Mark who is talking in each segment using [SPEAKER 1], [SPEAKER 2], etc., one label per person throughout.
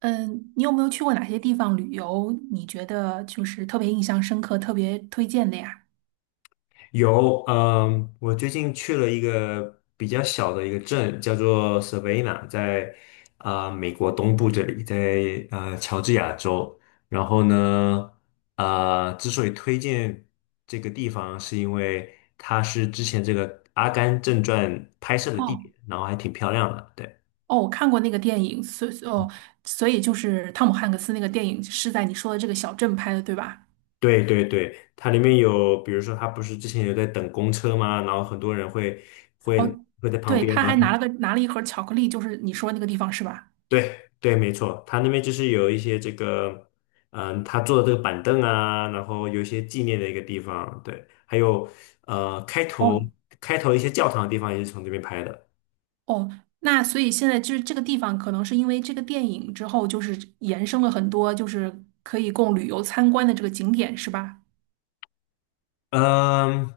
[SPEAKER 1] 嗯，你有没有去过哪些地方旅游？你觉得就是特别印象深刻、特别推荐的呀？
[SPEAKER 2] 有，我最近去了一个比较小的一个镇，叫做 Savannah，在美国东部这里，在乔治亚州。然后呢，之所以推荐这个地方，是因为它是之前这个《阿甘正传》拍摄的地
[SPEAKER 1] 哦
[SPEAKER 2] 点，然后还挺漂亮的。对，
[SPEAKER 1] 哦，我看过那个电影，所以就是汤姆汉克斯那个电影是在你说的这个小镇拍的，对吧？
[SPEAKER 2] 对对对，它里面有，比如说，它不是之前有在等公车吗？然后很多人会
[SPEAKER 1] 哦，
[SPEAKER 2] 会在旁
[SPEAKER 1] 对，
[SPEAKER 2] 边，
[SPEAKER 1] 他
[SPEAKER 2] 然
[SPEAKER 1] 还
[SPEAKER 2] 后。
[SPEAKER 1] 拿了一盒巧克力，就是你说那个地方是吧？
[SPEAKER 2] 对对，没错，他那边就是有一些这个，他坐的这个板凳啊，然后有一些纪念的一个地方，对，还有呃，开头
[SPEAKER 1] 哦
[SPEAKER 2] 开头一些教堂的地方也是从这边拍的。
[SPEAKER 1] 哦，那所以现在就是这个地方，可能是因为这个电影之后，就是延伸了很多，就是可以供旅游参观的这个景点，是吧？
[SPEAKER 2] 嗯，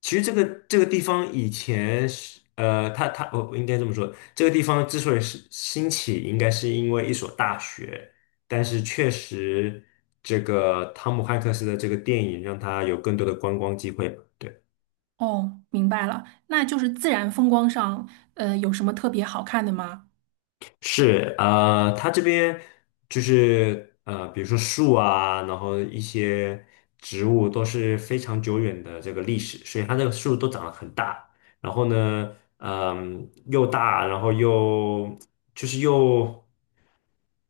[SPEAKER 2] 其实这个地方以前是他他我我应该这么说，这个地方之所以是兴起，应该是因为一所大学，但是确实这个汤姆汉克斯的这个电影让他有更多的观光机会吧。对。
[SPEAKER 1] 哦，明白了，那就是自然风光上，有什么特别好看的吗？
[SPEAKER 2] 是，它这边就是比如说树啊，然后一些植物都是非常久远的这个历史，所以它这个树都长得很大，然后呢，又大，然后就是又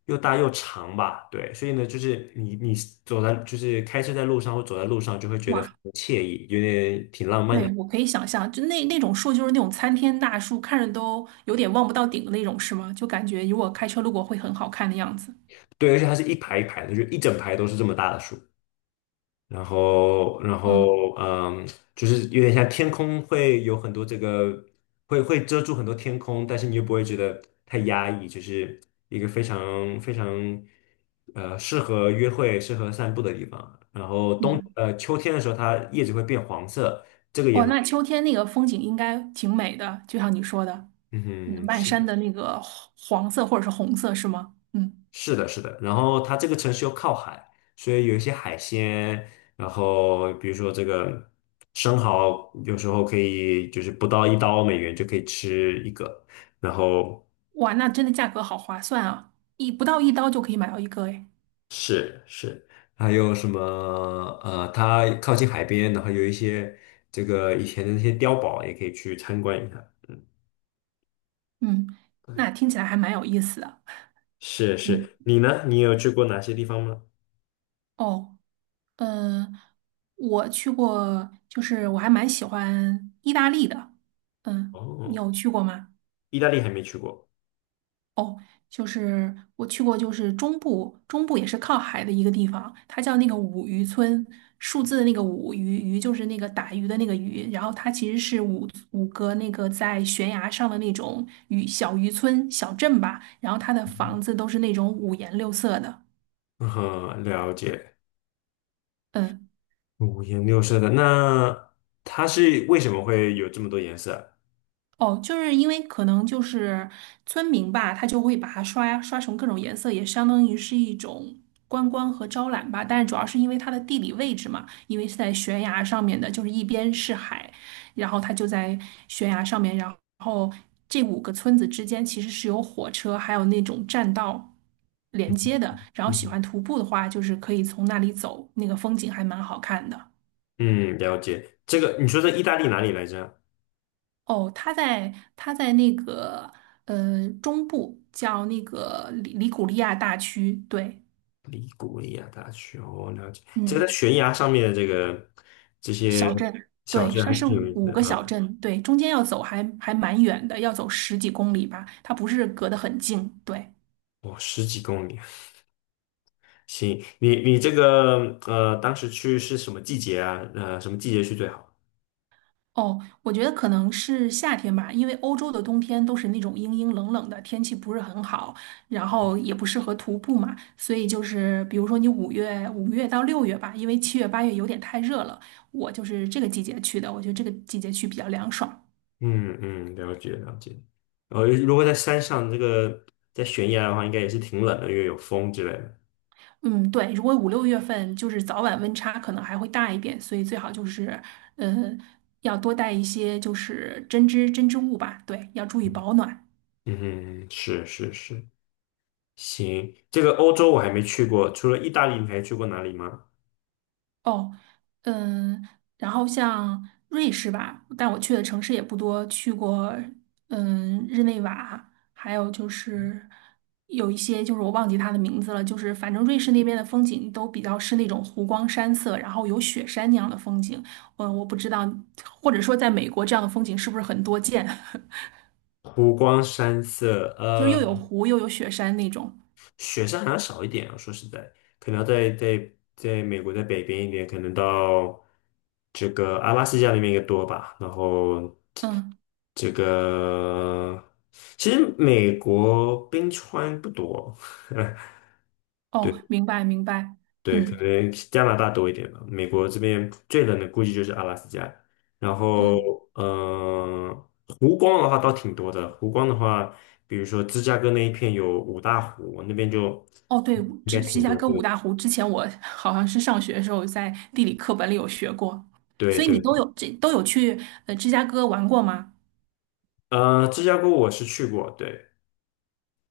[SPEAKER 2] 又大又长吧，对，所以呢，就是你走在就是开车在路上或走在路上，就会觉得非
[SPEAKER 1] 哇，
[SPEAKER 2] 常惬意，有点挺浪漫
[SPEAKER 1] 对，
[SPEAKER 2] 的，
[SPEAKER 1] 我可以想象，就那种树，就是那种参天大树，看着都有点望不到顶的那种，是吗？就感觉如果开车路过会很好看的样子。
[SPEAKER 2] 对，而且它是一排一排的，就一整排都是这么大的树。然后，然
[SPEAKER 1] 嗯
[SPEAKER 2] 后，嗯，就是有点像天空会有很多这个，会遮住很多天空，但是你又不会觉得太压抑，就是一个非常非常，适合约会、适合散步的地方。然后
[SPEAKER 1] 嗯，
[SPEAKER 2] 秋天的时候，它叶子会变黄色。
[SPEAKER 1] 哇，那秋天那个风景应该挺美的，就像你说的。
[SPEAKER 2] 嗯
[SPEAKER 1] 嗯，
[SPEAKER 2] 哼，
[SPEAKER 1] 漫山
[SPEAKER 2] 是。
[SPEAKER 1] 的那个黄色或者是红色，是吗？嗯，
[SPEAKER 2] 是的，是的。然后它这个城市又靠海，所以有一些海鲜，然后比如说这个生蚝，有时候可以就是不到1刀美元就可以吃一个。然后
[SPEAKER 1] 哇，那真的价格好划算啊，不到一刀就可以买到一个，哎。
[SPEAKER 2] 是是，还有什么它靠近海边，然后有一些这个以前的那些碉堡也可以去参观一下。嗯，
[SPEAKER 1] 嗯，那听起来还蛮有意思的。
[SPEAKER 2] 是
[SPEAKER 1] 嗯，
[SPEAKER 2] 是。你呢？你有去过哪些地方吗？
[SPEAKER 1] 哦。嗯，我去过，就是我还蛮喜欢意大利的。嗯，你
[SPEAKER 2] 哦，
[SPEAKER 1] 有去过吗？
[SPEAKER 2] 意大利还没去过。
[SPEAKER 1] 哦，就是我去过，就是中部，中部也是靠海的一个地方，它叫那个五渔村，数字的那个五鱼，鱼就是那个打鱼的那个鱼，然后它其实是五个那个在悬崖上的那种小渔村小镇吧，然后它的房子都是那种五颜六色的。
[SPEAKER 2] 嗯哼，了解。
[SPEAKER 1] 嗯。
[SPEAKER 2] 五颜六色的，那它是为什么会有这么多颜色？
[SPEAKER 1] 哦，就是因为可能就是村民吧，他就会把它刷成各种颜色，也相当于是一种观光和招揽吧。但是主要是因为它的地理位置嘛，因为是在悬崖上面的，就是一边是海，然后它就在悬崖上面，然后这5个村子之间其实是有火车还有那种栈道连接的。然后
[SPEAKER 2] 嗯
[SPEAKER 1] 喜
[SPEAKER 2] 哼
[SPEAKER 1] 欢徒步的话，就是可以从那里走，那个风景还蛮好看的。
[SPEAKER 2] 嗯，了解。这个你说在意大利哪里来着啊？
[SPEAKER 1] 哦，它在它在那个，中部，叫那个里古利亚大区，对。
[SPEAKER 2] 利古里亚大学，哦，了解。这个在
[SPEAKER 1] 嗯，
[SPEAKER 2] 悬崖上面的这些
[SPEAKER 1] 小镇，
[SPEAKER 2] 小
[SPEAKER 1] 对，
[SPEAKER 2] 镇
[SPEAKER 1] 它
[SPEAKER 2] 还
[SPEAKER 1] 是
[SPEAKER 2] 挺有意思
[SPEAKER 1] 五
[SPEAKER 2] 的
[SPEAKER 1] 个小
[SPEAKER 2] 啊。
[SPEAKER 1] 镇，对，中间要走还蛮远的，要走十几公里吧，它不是隔得很近，对。
[SPEAKER 2] 哦，十几公里，行。你这个当时去是什么季节啊？什么季节去最好？
[SPEAKER 1] 哦，我觉得可能是夏天吧，因为欧洲的冬天都是那种阴阴冷冷的，天气不是很好，然后也不适合徒步嘛，所以就是比如说你五月到六月吧，因为7月8月有点太热了，我就是这个季节去的，我觉得这个季节去比较凉爽。
[SPEAKER 2] 嗯嗯，了解了解。然后如果在山上这个在悬崖的话，应该也是挺冷的，因为有风之类的。
[SPEAKER 1] 嗯，对，如果5、6月份就是早晚温差可能还会大一点，所以最好就是，呃，要多带一些就是针织物吧，对，要注意保暖。
[SPEAKER 2] 嗯哼，是是是，行，这个欧洲我还没去过，除了意大利，你还去过哪里吗？
[SPEAKER 1] 哦，嗯，然后像瑞士吧，但我去的城市也不多，去过嗯日内瓦，还有就是有一些就是我忘记它的名字了，就是反正瑞士那边的风景都比较是那种湖光山色，然后有雪山那样的风景。我不知道，或者说在美国这样的风景是不是很多见。
[SPEAKER 2] 湖光山色，
[SPEAKER 1] 就是又有湖又有雪山那种。
[SPEAKER 2] 雪山好像少一点啊，说实在，可能要在美国在北边一点，可能到这个阿拉斯加那边也多吧。然后
[SPEAKER 1] 嗯，
[SPEAKER 2] 这个，其实美国冰川不多，
[SPEAKER 1] 哦，
[SPEAKER 2] 对。
[SPEAKER 1] 明白明白。
[SPEAKER 2] 对，可
[SPEAKER 1] 嗯。
[SPEAKER 2] 能加拿大多一点吧。美国这边最冷的估计就是阿拉斯加，然后
[SPEAKER 1] 嗯。
[SPEAKER 2] 嗯，湖光的话倒挺多的。湖光的话，比如说芝加哥那一片有五大湖，那边就
[SPEAKER 1] 哦，对，
[SPEAKER 2] 应
[SPEAKER 1] 芝
[SPEAKER 2] 该
[SPEAKER 1] 芝
[SPEAKER 2] 挺
[SPEAKER 1] 加
[SPEAKER 2] 多
[SPEAKER 1] 哥五
[SPEAKER 2] 的。
[SPEAKER 1] 大湖，之前我 好像是上学的时候在地理课本里有学过，
[SPEAKER 2] 对
[SPEAKER 1] 所以你
[SPEAKER 2] 对，
[SPEAKER 1] 都
[SPEAKER 2] 对
[SPEAKER 1] 有去芝加哥玩过吗？
[SPEAKER 2] 芝加哥我是去过，对，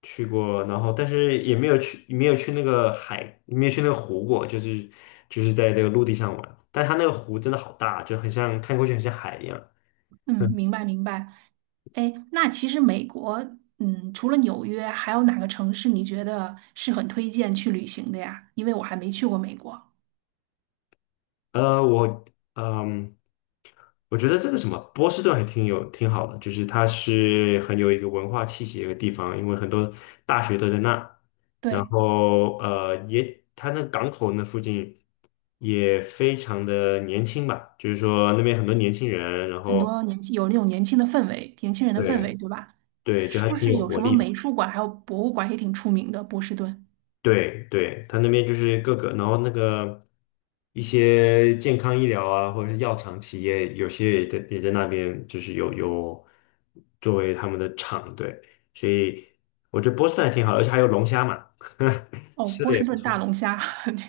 [SPEAKER 2] 去过，然后但是也没有去，没有去那个海，没有去那个湖过，就是在那个陆地上玩。但它那个湖真的好大，就很像看过去很像海一样。
[SPEAKER 1] 嗯，明白明白。哎，那其实美国，嗯，除了纽约，还有哪个城市你觉得是很推荐去旅行的呀？因为我还没去过美国。
[SPEAKER 2] 呃，我嗯，我觉得这个什么波士顿还挺好的，就是它是很有一个文化气息的一个地方，因为很多大学都在那，然
[SPEAKER 1] 对，
[SPEAKER 2] 后也它那港口那附近也非常的年轻吧，就是说那边很多年轻人，然
[SPEAKER 1] 很
[SPEAKER 2] 后
[SPEAKER 1] 多年轻有那种年轻的氛围，年轻人的氛
[SPEAKER 2] 对
[SPEAKER 1] 围，对吧？
[SPEAKER 2] 对，就
[SPEAKER 1] 是
[SPEAKER 2] 还
[SPEAKER 1] 不
[SPEAKER 2] 挺
[SPEAKER 1] 是
[SPEAKER 2] 有
[SPEAKER 1] 有
[SPEAKER 2] 活
[SPEAKER 1] 什么
[SPEAKER 2] 力的。
[SPEAKER 1] 美术馆还有博物馆也挺出名的？波士顿。
[SPEAKER 2] 对对，他那边就是各个，然后那个一些健康医疗啊，或者是药厂企业，有些也在那边，就是有作为他们的厂，对，所以我觉得波士顿还挺好的而且还有龙虾嘛，
[SPEAKER 1] 哦，
[SPEAKER 2] 吃
[SPEAKER 1] 波
[SPEAKER 2] 的也
[SPEAKER 1] 士
[SPEAKER 2] 不
[SPEAKER 1] 顿大
[SPEAKER 2] 错。
[SPEAKER 1] 龙虾。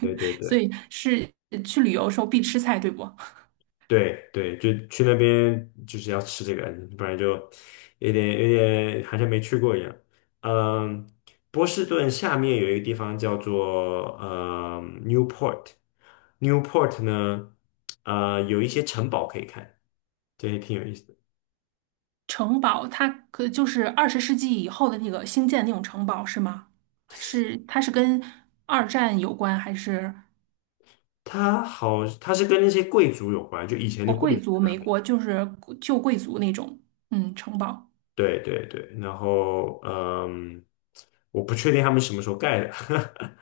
[SPEAKER 2] 对对
[SPEAKER 1] 所
[SPEAKER 2] 对。
[SPEAKER 1] 以是去旅游的时候必吃菜，对不？
[SPEAKER 2] 对对，就去那边就是要吃这个，不然就有点好像没去过一样。嗯，波士顿下面有一个地方叫做Newport，Newport 呢，有一些城堡可以看，这也挺有意思的。
[SPEAKER 1] 城堡它可就是20世纪以后的那个新建那种城堡是吗？是，它是跟二战有关，还是
[SPEAKER 2] 它是跟那些贵族有关，就以前的
[SPEAKER 1] 哦
[SPEAKER 2] 贵
[SPEAKER 1] 贵
[SPEAKER 2] 族
[SPEAKER 1] 族
[SPEAKER 2] 在那
[SPEAKER 1] 美
[SPEAKER 2] 边。
[SPEAKER 1] 国就是旧贵族那种嗯城堡？
[SPEAKER 2] 对对对，然后我不确定他们什么时候盖的，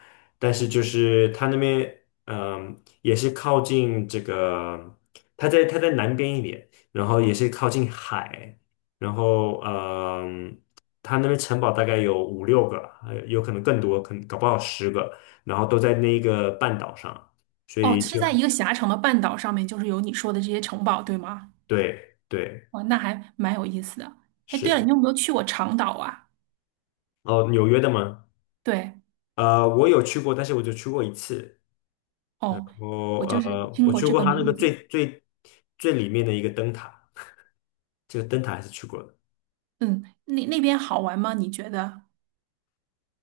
[SPEAKER 2] 但是就是他那边也是靠近这个，他在南边一点，然后也是靠近海，然后他那边城堡大概有五六个，还有可能更多，可能搞不好10个，然后都在那个半岛上，所
[SPEAKER 1] 哦，
[SPEAKER 2] 以
[SPEAKER 1] 是
[SPEAKER 2] 就
[SPEAKER 1] 在一个狭长的半岛上面，就是有你说的这些城堡，对吗？
[SPEAKER 2] 对对
[SPEAKER 1] 哦，那还蛮有意思的。哎，对了，
[SPEAKER 2] 是
[SPEAKER 1] 你有没有去过长岛啊？
[SPEAKER 2] 哦，纽约的吗？
[SPEAKER 1] 对，
[SPEAKER 2] 我有去过，但是我就去过一次。
[SPEAKER 1] 哦，我
[SPEAKER 2] 我
[SPEAKER 1] 就是听
[SPEAKER 2] 我
[SPEAKER 1] 过
[SPEAKER 2] 去
[SPEAKER 1] 这
[SPEAKER 2] 过
[SPEAKER 1] 个
[SPEAKER 2] 它那个
[SPEAKER 1] 名字。
[SPEAKER 2] 最里面的一个灯塔，这个灯塔还是去过的。
[SPEAKER 1] 嗯，那那边好玩吗？你觉得？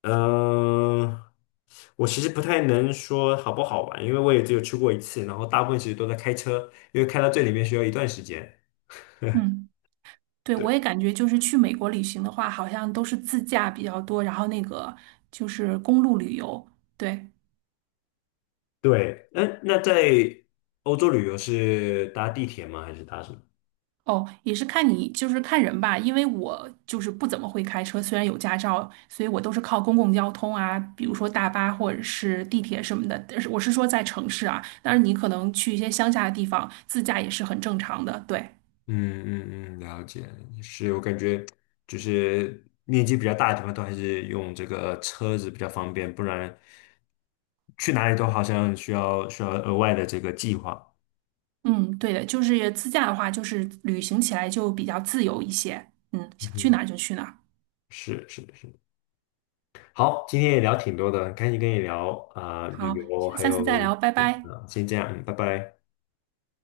[SPEAKER 2] 嗯、我其实不太能说好不好玩，因为我也只有去过一次，然后大部分其实都在开车，因为开到最里面需要一段时间。
[SPEAKER 1] 嗯。对，我
[SPEAKER 2] 对
[SPEAKER 1] 也感觉就是去美国旅行的话，好像都是自驾比较多，然后那个就是公路旅游。对。
[SPEAKER 2] 对，那在欧洲旅游是搭地铁吗？还是搭什么？
[SPEAKER 1] 哦，也是看你就是看人吧，因为我就是不怎么会开车，虽然有驾照，所以我都是靠公共交通啊，比如说大巴或者是地铁什么的。但是我是说在城市啊，但是你可能去一些乡下的地方自驾也是很正常的。对。
[SPEAKER 2] 嗯嗯嗯，了解，是我感觉就是面积比较大的地方都还是用这个车子比较方便，不然去哪里都好像需要额外的这个计划。
[SPEAKER 1] 嗯，对的，就是自驾的话，就是旅行起来就比较自由一些。嗯，想去
[SPEAKER 2] 嗯
[SPEAKER 1] 哪儿就去哪儿。
[SPEAKER 2] 是是是，好，今天也聊挺多的，很开心跟你聊啊、旅
[SPEAKER 1] 好，
[SPEAKER 2] 游，还
[SPEAKER 1] 下次再
[SPEAKER 2] 有
[SPEAKER 1] 聊，拜拜。
[SPEAKER 2] 啊，先这样，嗯，拜拜。